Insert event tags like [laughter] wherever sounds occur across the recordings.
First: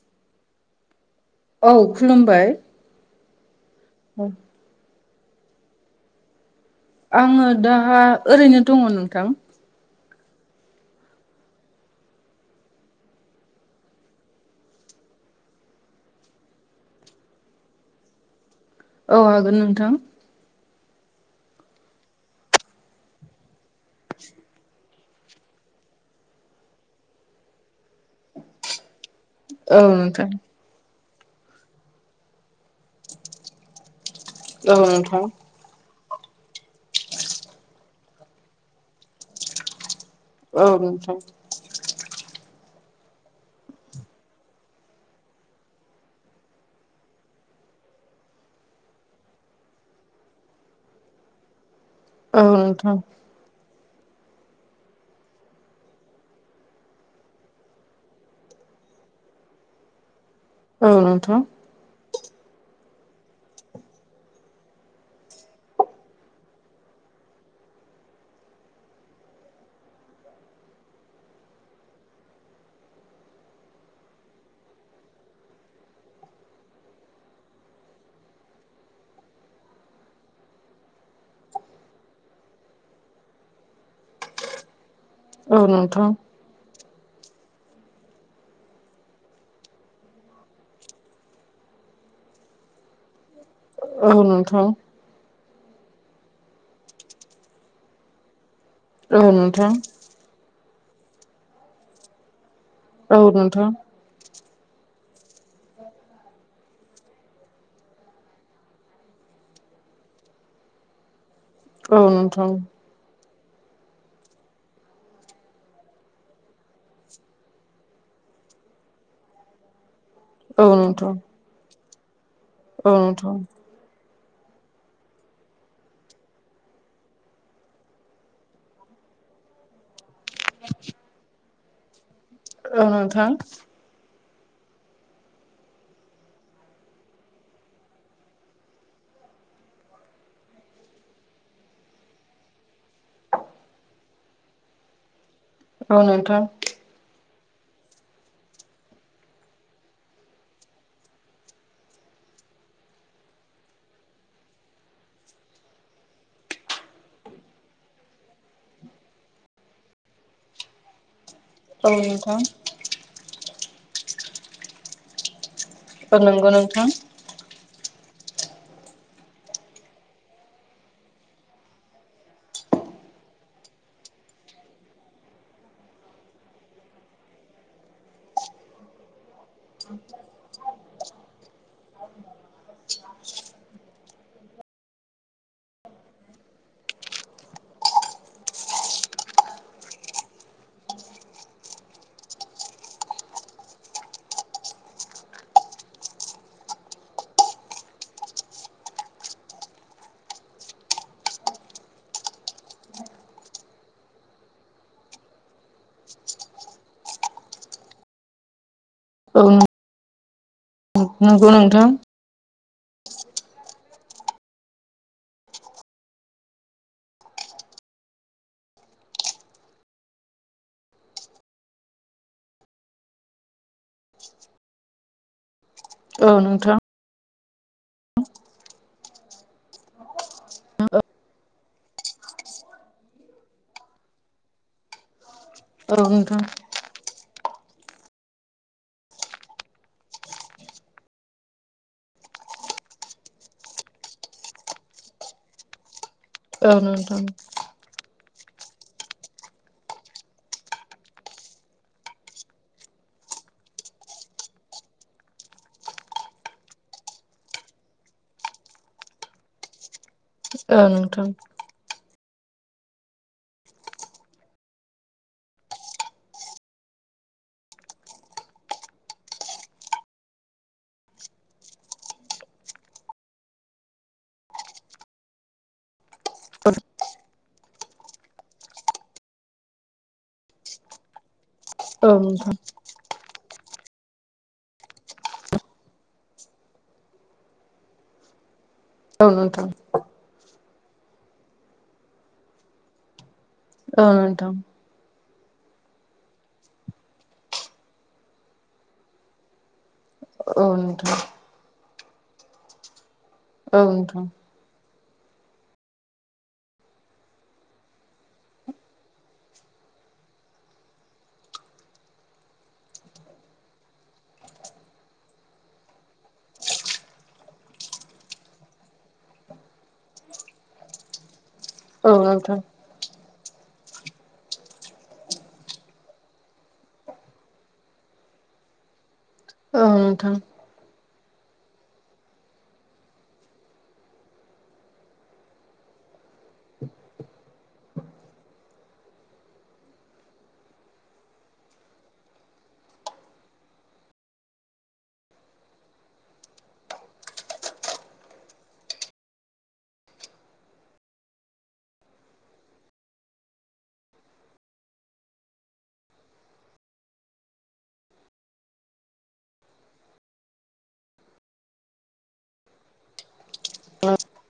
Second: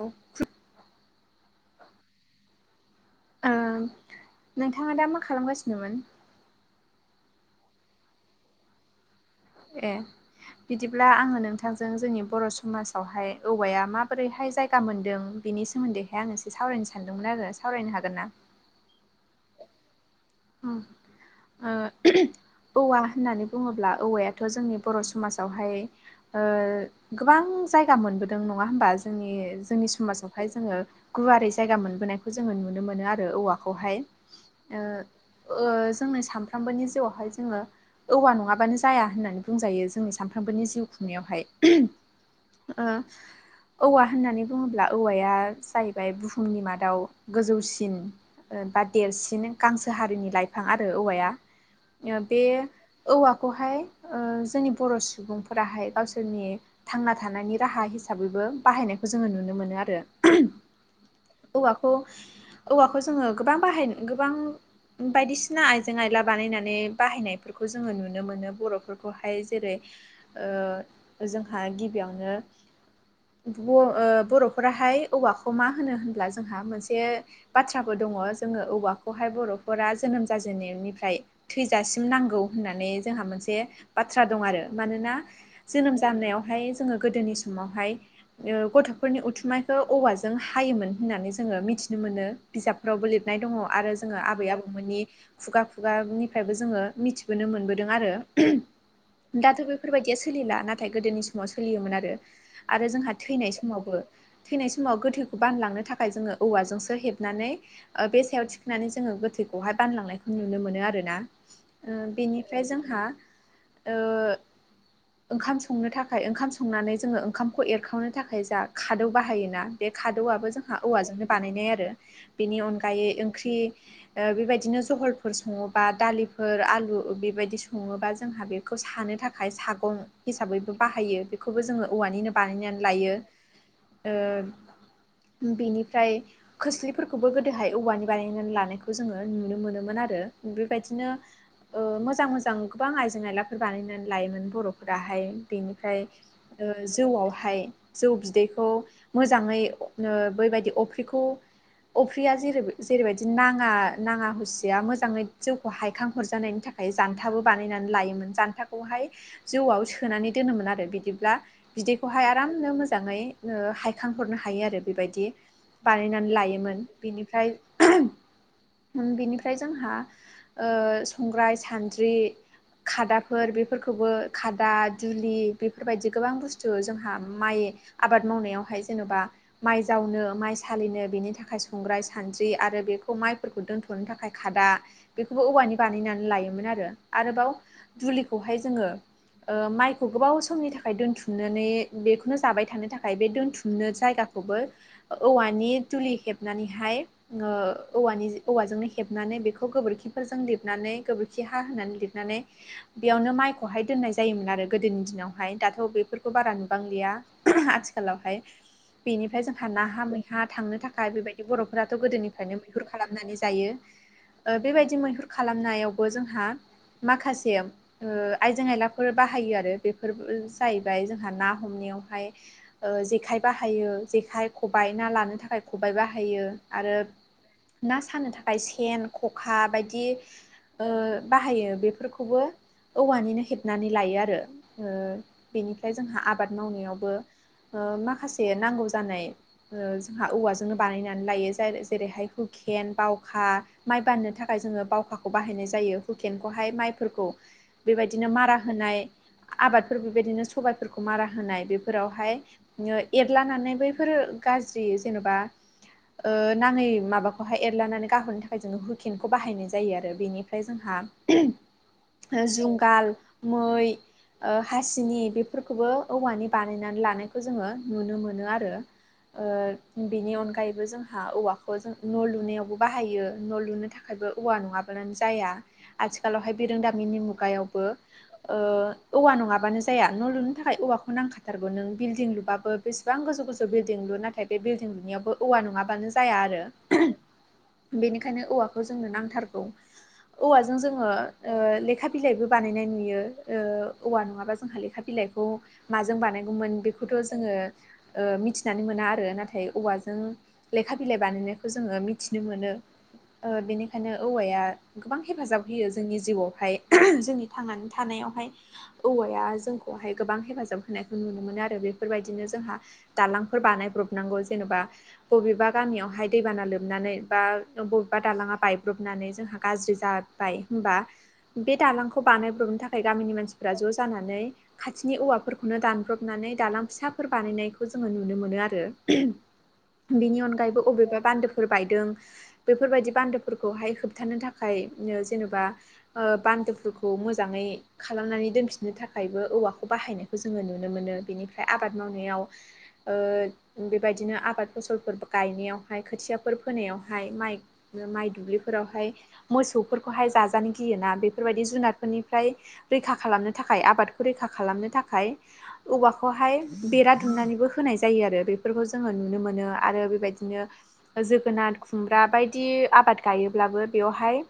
औ [inaudible] औ खुलुमबाय। आं [inaudible] नोंथाङा दा मा खालामगासिनोमोन? आङो दा ओरैनो दङ नोंथां। ए बिदिब्ला आङो नोंथांजों जोंनि बर' समाजावहाय औवाया माबोरैहाय जायगा मोनदों बेनि सोमोन्दैहाय आं एसे सावरायनो सानदोंमोन आरो सावरायनो हागोन ना? औ हागोन नोंथां। उम ओ औवा होननानै बुङोब्ला औवायाथ' जोंनि बर' समाजावहाय ओ गोबां जायगा मोनबोदों नङा होमबा। जोंनि औ जोंनि नोंथां समाजावहाय जोङो गुवारै जायगा मोनबोनायखौ जोङो नुनो मोनो आरो औवाखौहाय। औ नोंथां ओ जोंनि सानफ्रामबोनि जिउआवहाय जोङो औवा नङाबानो जाया होननानै बुंजायो। जोंनि औ सानफ्रामबोनि जिउ नोंथां खुंनायावहाय ओ औवा होननानै बुङोब्ला औवाया जाहैबाय बुहुमनि मादाव गोजौसिन बा देरसिननो गांसो। हारिनि लाइफां आरो औवाया बे औ नोंथां औवा खौहाय ओ जोंनि बर' सुबुंफोराहाय गावसोरनि थांना थानायनि राहा हिसाबैबो बाहायनायखौ जोङो नुनो मोनो आरो। औ नोंथां औवाखौ औवाखौ जोङो गोबां बाहायनो गोबां बायदिसिना आइजें आयला बानायनानै बाहायनायफोरखौ जोङो नुनो मोनो बर'फोरखौहाय जेरै ओ जोंहा गिबियावनो ओ बर'फोराहाय औवाखौ मा होनो होनब्ला जोंहा मोनसे बाथ्राबो दङ जोङो औवाखौहाय बर'फोरा जोनोम जाजेन नायनिफ्राय थैजासिम नांगौ होननानै जोंहा मोनसे बाथ्रा दङो आरो मानोना औ जोनोम नोंथां जानायावहाय जोङो गोदोनि समावहाय ओ गथ'फोरनि उथुमायखौ औवाजों हायोमोन होननानै जोङो मिथिनो मोनो बिजाब फोरावबो लिरनाय दङ आरो औ जोङो आबै आबौ नोंथां नि खुगा खुगानिफ्रायबो जोङो मिथिबोनो मोनबोदों आरो उम औ दाथ' नोंथां बेफोरबायदिया सोलिला नाथाय गोदोनि समाव सोलियोमोन आरो। आरो जोंहा औ थैनाय नोंथां समावबो थैनाय समाव गोथैखौ बानलांनो थाखाय जोङो औवाजोंसो हेबनानै बे सायाव थिखांनानै जोङो गोथै खौहाय बानलांनायखौ नुनो मोनो आरोना ओ औ नोंथां बेनिफ्राय जोंहा ओ ओंखाम संनो थाखाय ओंखाम संनानै जोङो ओंखामखौ एरखावनो थाखाय जा खादौ बाहायोना। बे खादौआबो औ नोंथां औ नोंथां औ जोंहा नोंथां औवाजोंनो बानायनाय आरो बेनि औ अनगायै ओंख्रि ओ बेबायदिनो जहलफोर सङोबा दालिफोर आलु बेबायदि सङोबा जोंहा बे बेखौ सानो थाखाय सागं हिसाबैबो बाहायो बेखौबो जोङो औवानिनो बानायनानै लायो ओ‌ बेनिफाय खोलसिफोरखौबो गोदोहाय औवानि बानायना लानायखौ खौ जोङो नुनो मोनोमोन आरो बेबादिनो ओ मोजां मोजां गोबां आइजें आइलाफोर बानायनानै लायोमोन बर'फोराहाय बेनिफ्राय नोंथां ओ जौआवहाय जौ बिदैखौ मोजाङै ओ बैबादि अफ्रिखौ अफ्रिया जेरै जेरैबादि ना आ नाङा हुसिया मोजाङै जौखौ हायखां हरजानायनि थाखाय जान्थाबो बानायनानै लायोमोन जानथाखौ खौहाय जौआव सोनानै दोनोमोन आरो बिदिब्ला औ नोंथां [inaudible] औ बानायनानै नंगौ लायोमोन नोंथां बेनिफ्राय ओम ओ बेनिफ्राय जोंहा संग्राय सानद्रि खादाफोर बेफोरखौबो खादा दुलि बेफोरबादि गोबां बुस्थु जोंहा माइ आबाद मावनायावहाय जेनोबा माइ जावनो माइ सालिनो बेनि थाखाय संग्राय सानद्रि आरो बेखौ माइ फोरखौ दोन्थ'नो थाखाय खादा बेखौबो औवानि बानायनानै लायोमोन आरो आरोबाव दुलिखौहाय जोङो ओ माइखौ गोबाव समनि थाखाय दोन्थुमनानै बेखौनो जाबाय थानो थाखाय बे दोन्थुमनो जायगा खौबो औवानि दुलि हेबनानैहाय ओ‌ औवानि औवाजोंनो हेबनानै बेखौ गोबोरखिफोरजों लिरनानै गोबोरखि हा होनानै लिरनानै बेआवनो माइखौहाय दोननाय जायोमोन आरो गोदोनि दिनावहाय दाथ' बेफोरखौ बारा नुबांलिआ उम आथिखालावहाय बेनिफ्राय औ जोंहा नाहा मैहा थांनो थाखाय बेबादि नंगौ नोंथां बर'फोराथ' गोदोनिफ्रायनो मैहुर खालामनानै जायो जायो बेबायदि मैहुर खालामनायावबो जोंहा माखासे आइजें आयलाफोर बाहायो आरो बेफोर जाहैबाय जोंहा ना हमनायावहाय ओ जेखाइ बाहायो जेखाइ खबाइ ना लानो थाखाय खबाइ औ बाहायो नोंथां आरो ना सानो थाखाय सेन खखा बायदि ओ बाहायो बेफोरखौबो औवानिनो हेबनानै लायो ओ बेनिफ्राय औ जोंहा नोंथां आबाद मावनायावबो ओ माखासे नांगौ जानाय ओ जोंहा औवाजोंनो बानायनानै लायो जे जेरैहाय हुखि हुखेन बावखा माइ बान्नो थाखाय जोङो बावखाखौ बाहायनाय जायो हुखेनखौहाय औ नोंथां माइफोरखौ बेबादिनो मारा होनाय आबादफोर बिबायदिनो सबायाइफोरखौ मारा होनाय बेफोरावहाय ओ एरलानानै बैफोर गाज्रि जेन'बा ओ नाङै माबाखौ खौहाय एरलानानै गाहरनो थाखाय जोङो हुखेनखौ बाहायनाय जायो आरो बेनिफ्राय औ जोंहा नोंथां उम जुंगाल मै हासिनि बेफोरखौबो औवानि बानायनानै लानायखौ जोङो नुनो मोनो आरो बिनि अनगायैबो जोंहा औवाखौ जों न' लुनायावबो बाहायो न' लुनो थाखायबो औवा नङाब्लानो जाया आथिखालावहाय बिरोंदामिननि मुगायावबो औवा नङाबानो जाया न' लुनो थाखाय औवाखौ नांखाथारगौ नों औ बिल्डिं नोंथां लुबाबो बेसेबां गोजौ गोजौ बिल्डिं लुयो नाथाय बे बिल्डिं लुनायावबो औवा नङाबानो जाया आरो बेनिखायनो औवाखौ जोंनो औ नांथारगौ नोंथां औवाजों जोङो ओ लेखा बिलाइबो बानायनाय नुयो औ ओ‌ औवा नोंथां नङाबा जोंहा लेखा बिलाइखौ माजों बानायगौमोन बेखौथ' जोङो ओ मिथिनानै मोना आरो नाथाय औवाजों औ लेखा नोंथां बिलाइ बानायनायखौ जोङो मिथिनो मोनो ओ औ बेनिखायनो नोंथां औवाया गोबां हेफाजाब होयो जोंनि जिउआवहाय जोंनि थांनानै थानायावहाय औवाया जोंखौहाय गोबां हेफाजाब होनायखौ नुनो मोनो आरो बेफोरबायदिनो जोंहा दालांफोर बानायब्रबनांगौ जेनेबा बबेबा गामियावहाय दैबाना लोबनानै बा बबेबा दालाङा बायब्रबनानै जोंहा गाज्रि जाबाय होनोमबा बे औ दालांखौ नोंथां बानोब्रबनो थाखाय गामिनि मानसिफ्रा ज' जानानै खाथिनि औवाफोरखौनो दानब्रबनानै दालां फिसाफोर बानायनायखौ जोङो नुनो मोनो आरो औ नोंथां बिनि अनगायैबो बबेबा बान्दोफोर बायदों बेफोरबायदि बान्दोफोरखौहाय होबथानो थाखाय जेनेबा बान्दोफोरखौ मोजाङै खालामनानै दोनफिननो थाखायबो औवाखौ बाहायनायखौ जोङो नुनो मोनो बेनिफ्राय आबाद मावनायाव बेबायदिनो आबाद फसलफोर गायनायावहाय खोथियाफोर फोनायावहाय माइ माइ दुब्लिफोरावहाय मोसौफोरखौहाय जाजानो गियोना बेफोरबायदि जुनादफोरनिफ्राय रैखा खालामनो थाखाय आबादखौ रैखा खालामनो थाखाय औवाखौहाय बेरा दुमनानैबो होनाय जायो आरो बेफोरखौ जोङो नुनो मोनो आरो बेबायदिनो जोगोनार खुमब्रा बायदि आबाद गायोब्लाबो बेवहाय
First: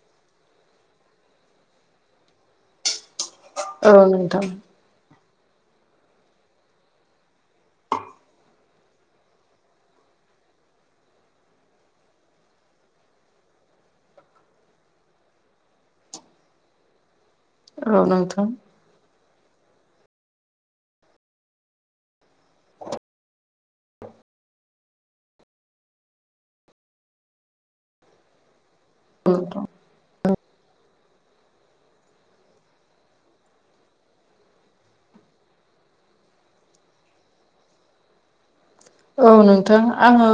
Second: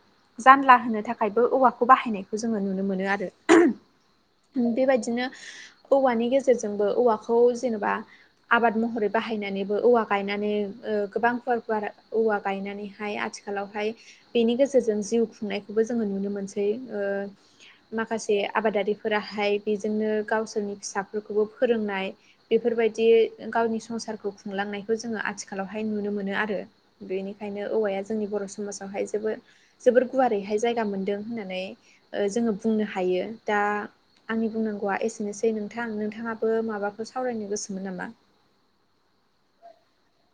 जानला होनो थाखाय थाखायबो औवाखौ बाहायनायखौ जोङो नुनो मोनो आरो औन दां बेबायदिनो औवानि गेजेरजोंबो औवाखौ जेनेबा आबाद महरै बाहायनानैबो औवा गायनानै गोबां फुवार फुवार औवा गायनानैहाय आथिखालावहाय बेनि गेजेरजों जिउ खुंनायखौबो जोङो नुनो मोनसै औ माखासे नोंथां आबादारिफोर फोराहाय बेजोंनो गावसोरनि फिसाफोरखौबो फोरोंनाय बेफोरबायदि गावनि संसारखौ खुंलांनायखौ जोङो आथिखालाव बेहाय नुनो मोनो आरो बेनिखायनो औवाया जोंनि बर' समाजावहाय जोबोद जोबोर गुवारैहाय जायगा मोनदों होननानै जोङो बुंनो हायो दा आंनि बुंनांगौआ एसेनोसै नोंथां नोंथाङाबो माबाफोर सावरायनो गोसोमोन नामा औ नोंथां आङो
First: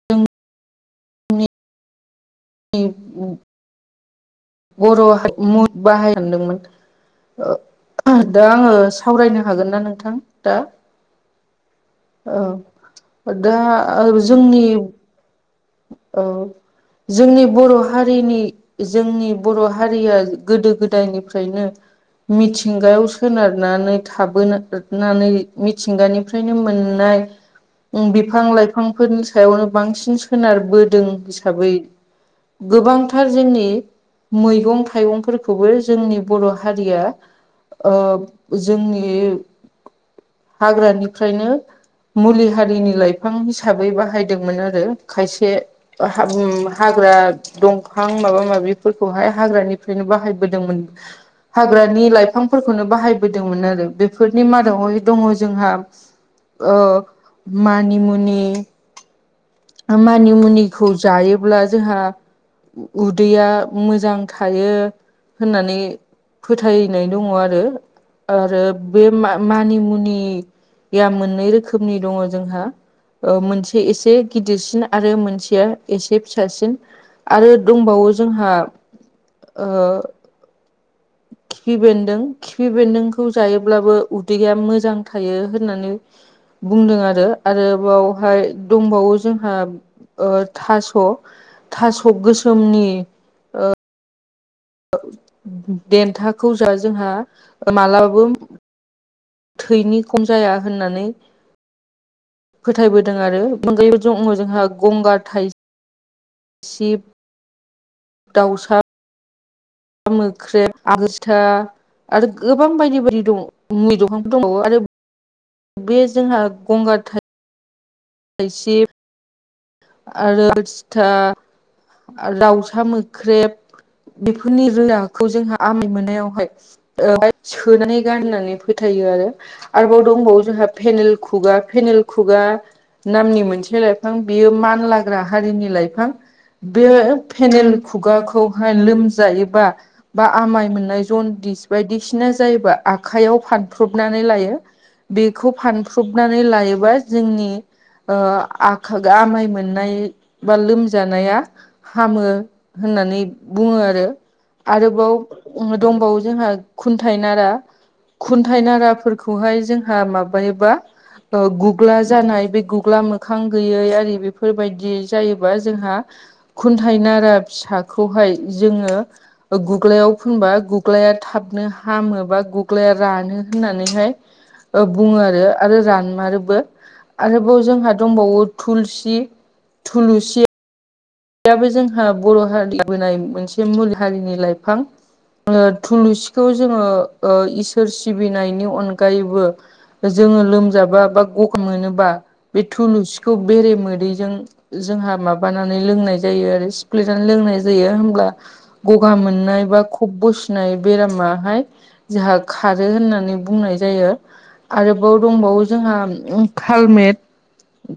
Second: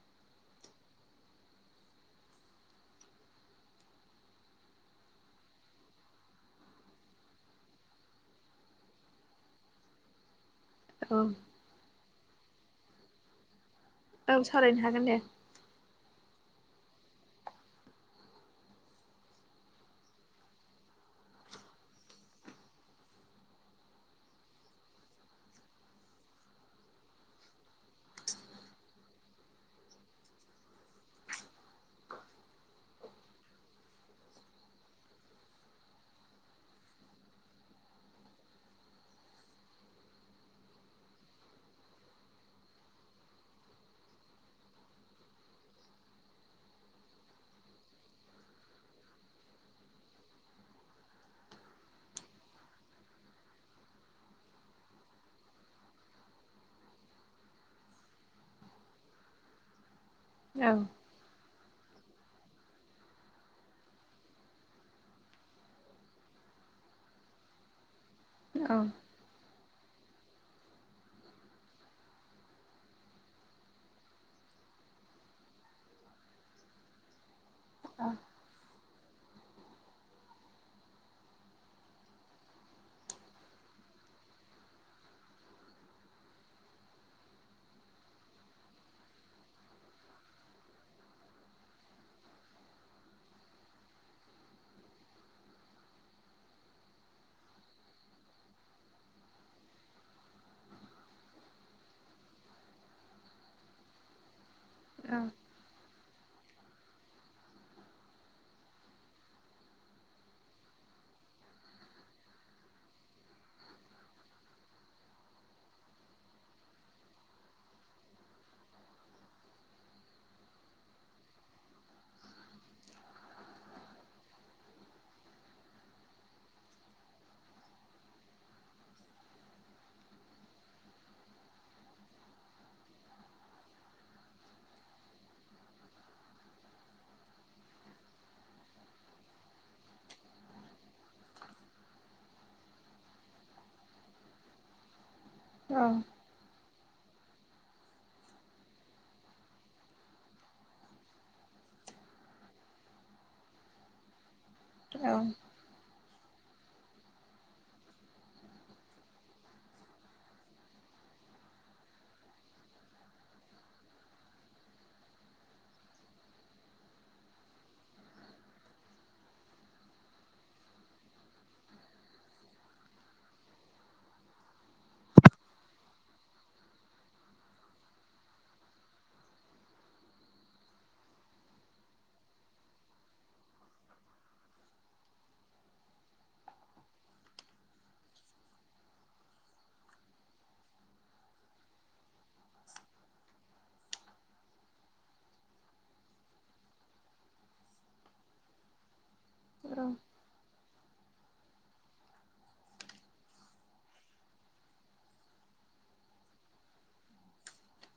जोंनि बर' म बाहायांदोंमोन दा आङो सावरायनो हागोन ना नोंथां दा औ औ दा औ जोंनि सावरायनो हागोन दे औ जोंनि बर' हारिनि जोंनि बर' हारिया गोदो गोदायनिफ्रायनो मिथिंगायाव सोनारनानै थाबोनानै मिथिंगानि ओमफ्रायनो मोननाय बिफां लाइफांफोरनि सायावनो बांसिन सोनारबोदों हिसाबै गोबांथार जोंनि मैगं थाइगंफोरखौबो जोंनि बर' हारिया ओ जोंनि हाग्रानिफ्रायनो मुलि हारिनि लाइफां हिसाबै बाहायदोंमोन आरो खायसे हाबुम हाग्रा दंफां माबा माबि फोर खौहाय हाग्रानिफ्रायनो बाहायबोदोंमोन हाग्रानि लाइफांफोरखौनो बाहायबोदोंमोन आरो बेफोरनि मादावहाय दङ जोंहा ओ मानिमुनि मानि औ मुनिखौ जायोब्ला जोंहा उदैया मोजां थायो होननानै फोथायनाय दङ आरो आरो औ बे मा मानि मुनिया मोननै रोखोमनि दङ जोंहा मोनसे एसे गिदिरसिन आरो मोनसेया एसे फिसासिन आरो औ दंबावो जोंहा आ खिफि बेन्दों खिफि बेन्दोंखौ जायोब्लाबो उदैया मोजां थायो होननानै बुंदों आरो आरो बावहाय दंबावो जोंहा ओ थास' थास' गोसोमनि देन्थाखौ जा जोंहा मालाबाबो थैनि खम जाया होननानै फोथायबोदों आरो अनगायैबो दङ जोंहा गंगार थाइ सिब दाउसा मोख्रेब [unintelligible] आरो गोबां बायदि बायदि दङ [unintelligible] दंबावो आरो बे जोंहा गंगार थाइ थाइसिब आरो सिथा दाउसा मोख्रेब बेफोरनि रोदाखौ जोंहा आमाइ मोननायावहाय [unintelligible] सोनानै गाननानै फोथायो आरो आरोबाव दंबावो जोंहा पेनेल खुगा पेनेल खुगा नामनि मोनसे लाइफां बियो मानलाग्रा हारिनि लाइफां बे फेनेल खुगाखौहाय लोमजायोबा बा आमाय मोननाय जनडिस बायदिसिना जायोबा आखाइयाव फानफ्रबनानै लायो [inaudible] बेखौ औ फानफ्रबनानै लायोबा जोंनि ओ आ [unintelligible] आमाइ मोननाय बा लोमजानाया हामो होननानै बुङो आरो आरोबाव दंबावो जोंहा खुन्थाइ नारा खुन्थाइ नाराफोरखौहाय जोंहा माबायोबा गुग्ला जानाय बे गुग्ला मोखां गैयै आरि बेफोरबायदि जायोबा जोंहा खुन्थाइ नारा फिसाखौहाय जोङो गुग्लायाव फुनबा गुग्लाया थाबनो हामो बा गुग्लाया रानो होननानैहाय बुङो आरो आरो रानमारोबो आरोबाव जोंहा दंबावो थुलसि थुलुसि याबो जोंहा बर' हारि लाबोनाय मोनसे मुल हारिनि लाइफां ङो थुलुसिखौ जोङो ओ इसोर सिबिनायनि अनगायैबो जोङो लोमजाबा बा ग'गा मोनोबा बे थुलुसिखौ बेरे मोदैजों जोंहा माबानानै लोंनाइ जायो आरो सिफ्लेनानै लोंनाय जायो होमब्ला ग'गा मोननाय बा खब बो नै बेरामाहाय जोंहा खारो होननानै बुंनाय जायो आरोबाव दंबावो जोंहा उ खालमेट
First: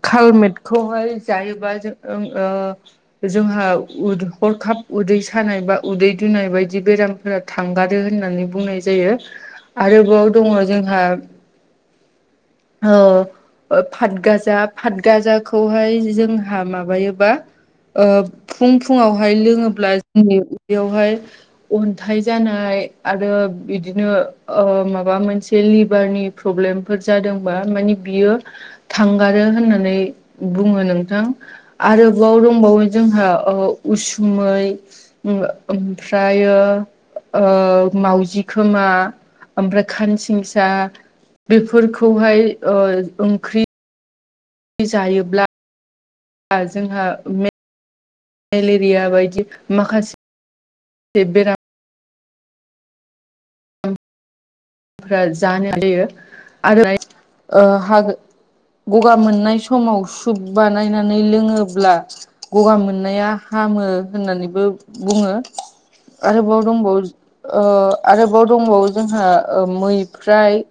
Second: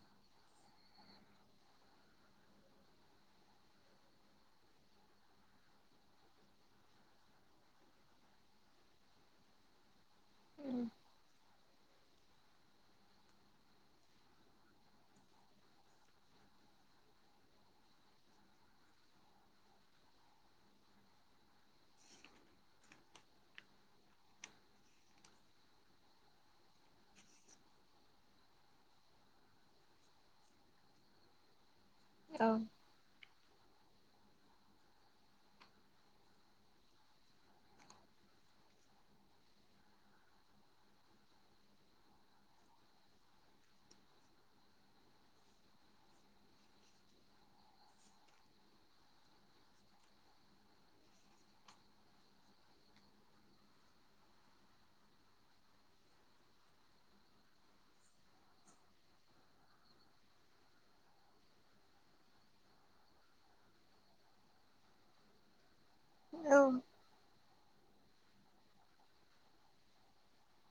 कालमेटखौहाय जायोबा जों ओ जोंहा हरखाब उदै सानाय बा उदै दुनाय बायदि बेरामफोरा थांगारो होननानै बुंनाय जायो। [inaudible] आरोबाव दङ जोंहा [inaudible] ओ पातगाजा पतगाजाखौहाय जोंहा माबायोबा ओ फुं फुुंआवहाय लोङोब्ला जोंनि उदैयावहाय अन्थाइ जानाय आरो बिदिनो ओ माबा मोनसे लिभारनि प्रब्लेमफोर जादोंबा माने बियो थांगारो होननानै बुङो नोंथां आरोबाव औ रं बो जोंहा ओ उसुमै ओम ओमफ्रायो ओ माउजि खोमा ओमफ्राय खानसिंसा बेफोरखौहाय ओ ओंख्रि जायोब्ला आरो जोंहा मे लेरिया बायदि माखासे बेराम [inaudible] फ्रा जानो हायो आरो ओ हा गगा मोननाय समाव सुप बानायनानै लोङोब्ला गगा मोननाया हामो होननानैबो बुङो। औ आरोबाव औ दंबावो ओ आरोबाव दंबावो जोंहा मैफ्राय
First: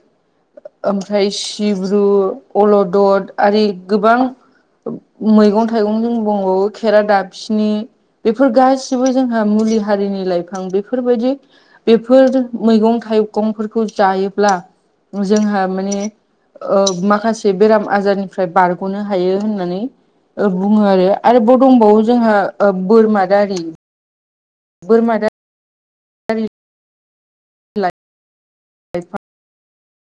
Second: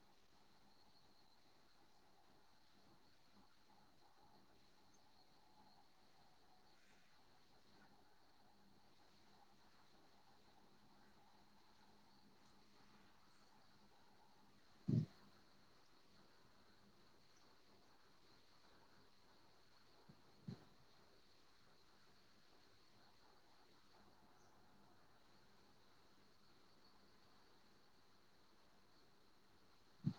ओमफ्राय सिब्रु अलदद आरि गोबां मैगं थाइगं जों दंबावो खेरा दाफिनि बेफोर गासिबो जोंहा मुलि हारिनि लाइफां बेफोरबायदि बेफोर मैगं थाइगंफोरखौ जायोब्ला जोंहा माने ओ माखासे बेराम आजारनिफ्राय बारग'नो हायो होननानै बुङो आरो आरोबाव दंबावो जोंहा बोरमा दारि बोरमा दा रि लाय लायफां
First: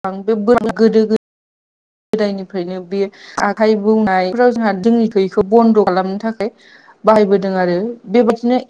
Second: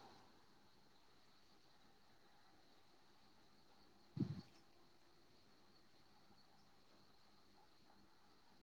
आं बे बो गोदो गो गोदायनिफ्रायनो बे आखाइ बौनायफ्राव जोंहा जोंनि थैखौ बन्द' खालामनो थाखाय बाहायबोदों आरो बेबादिनो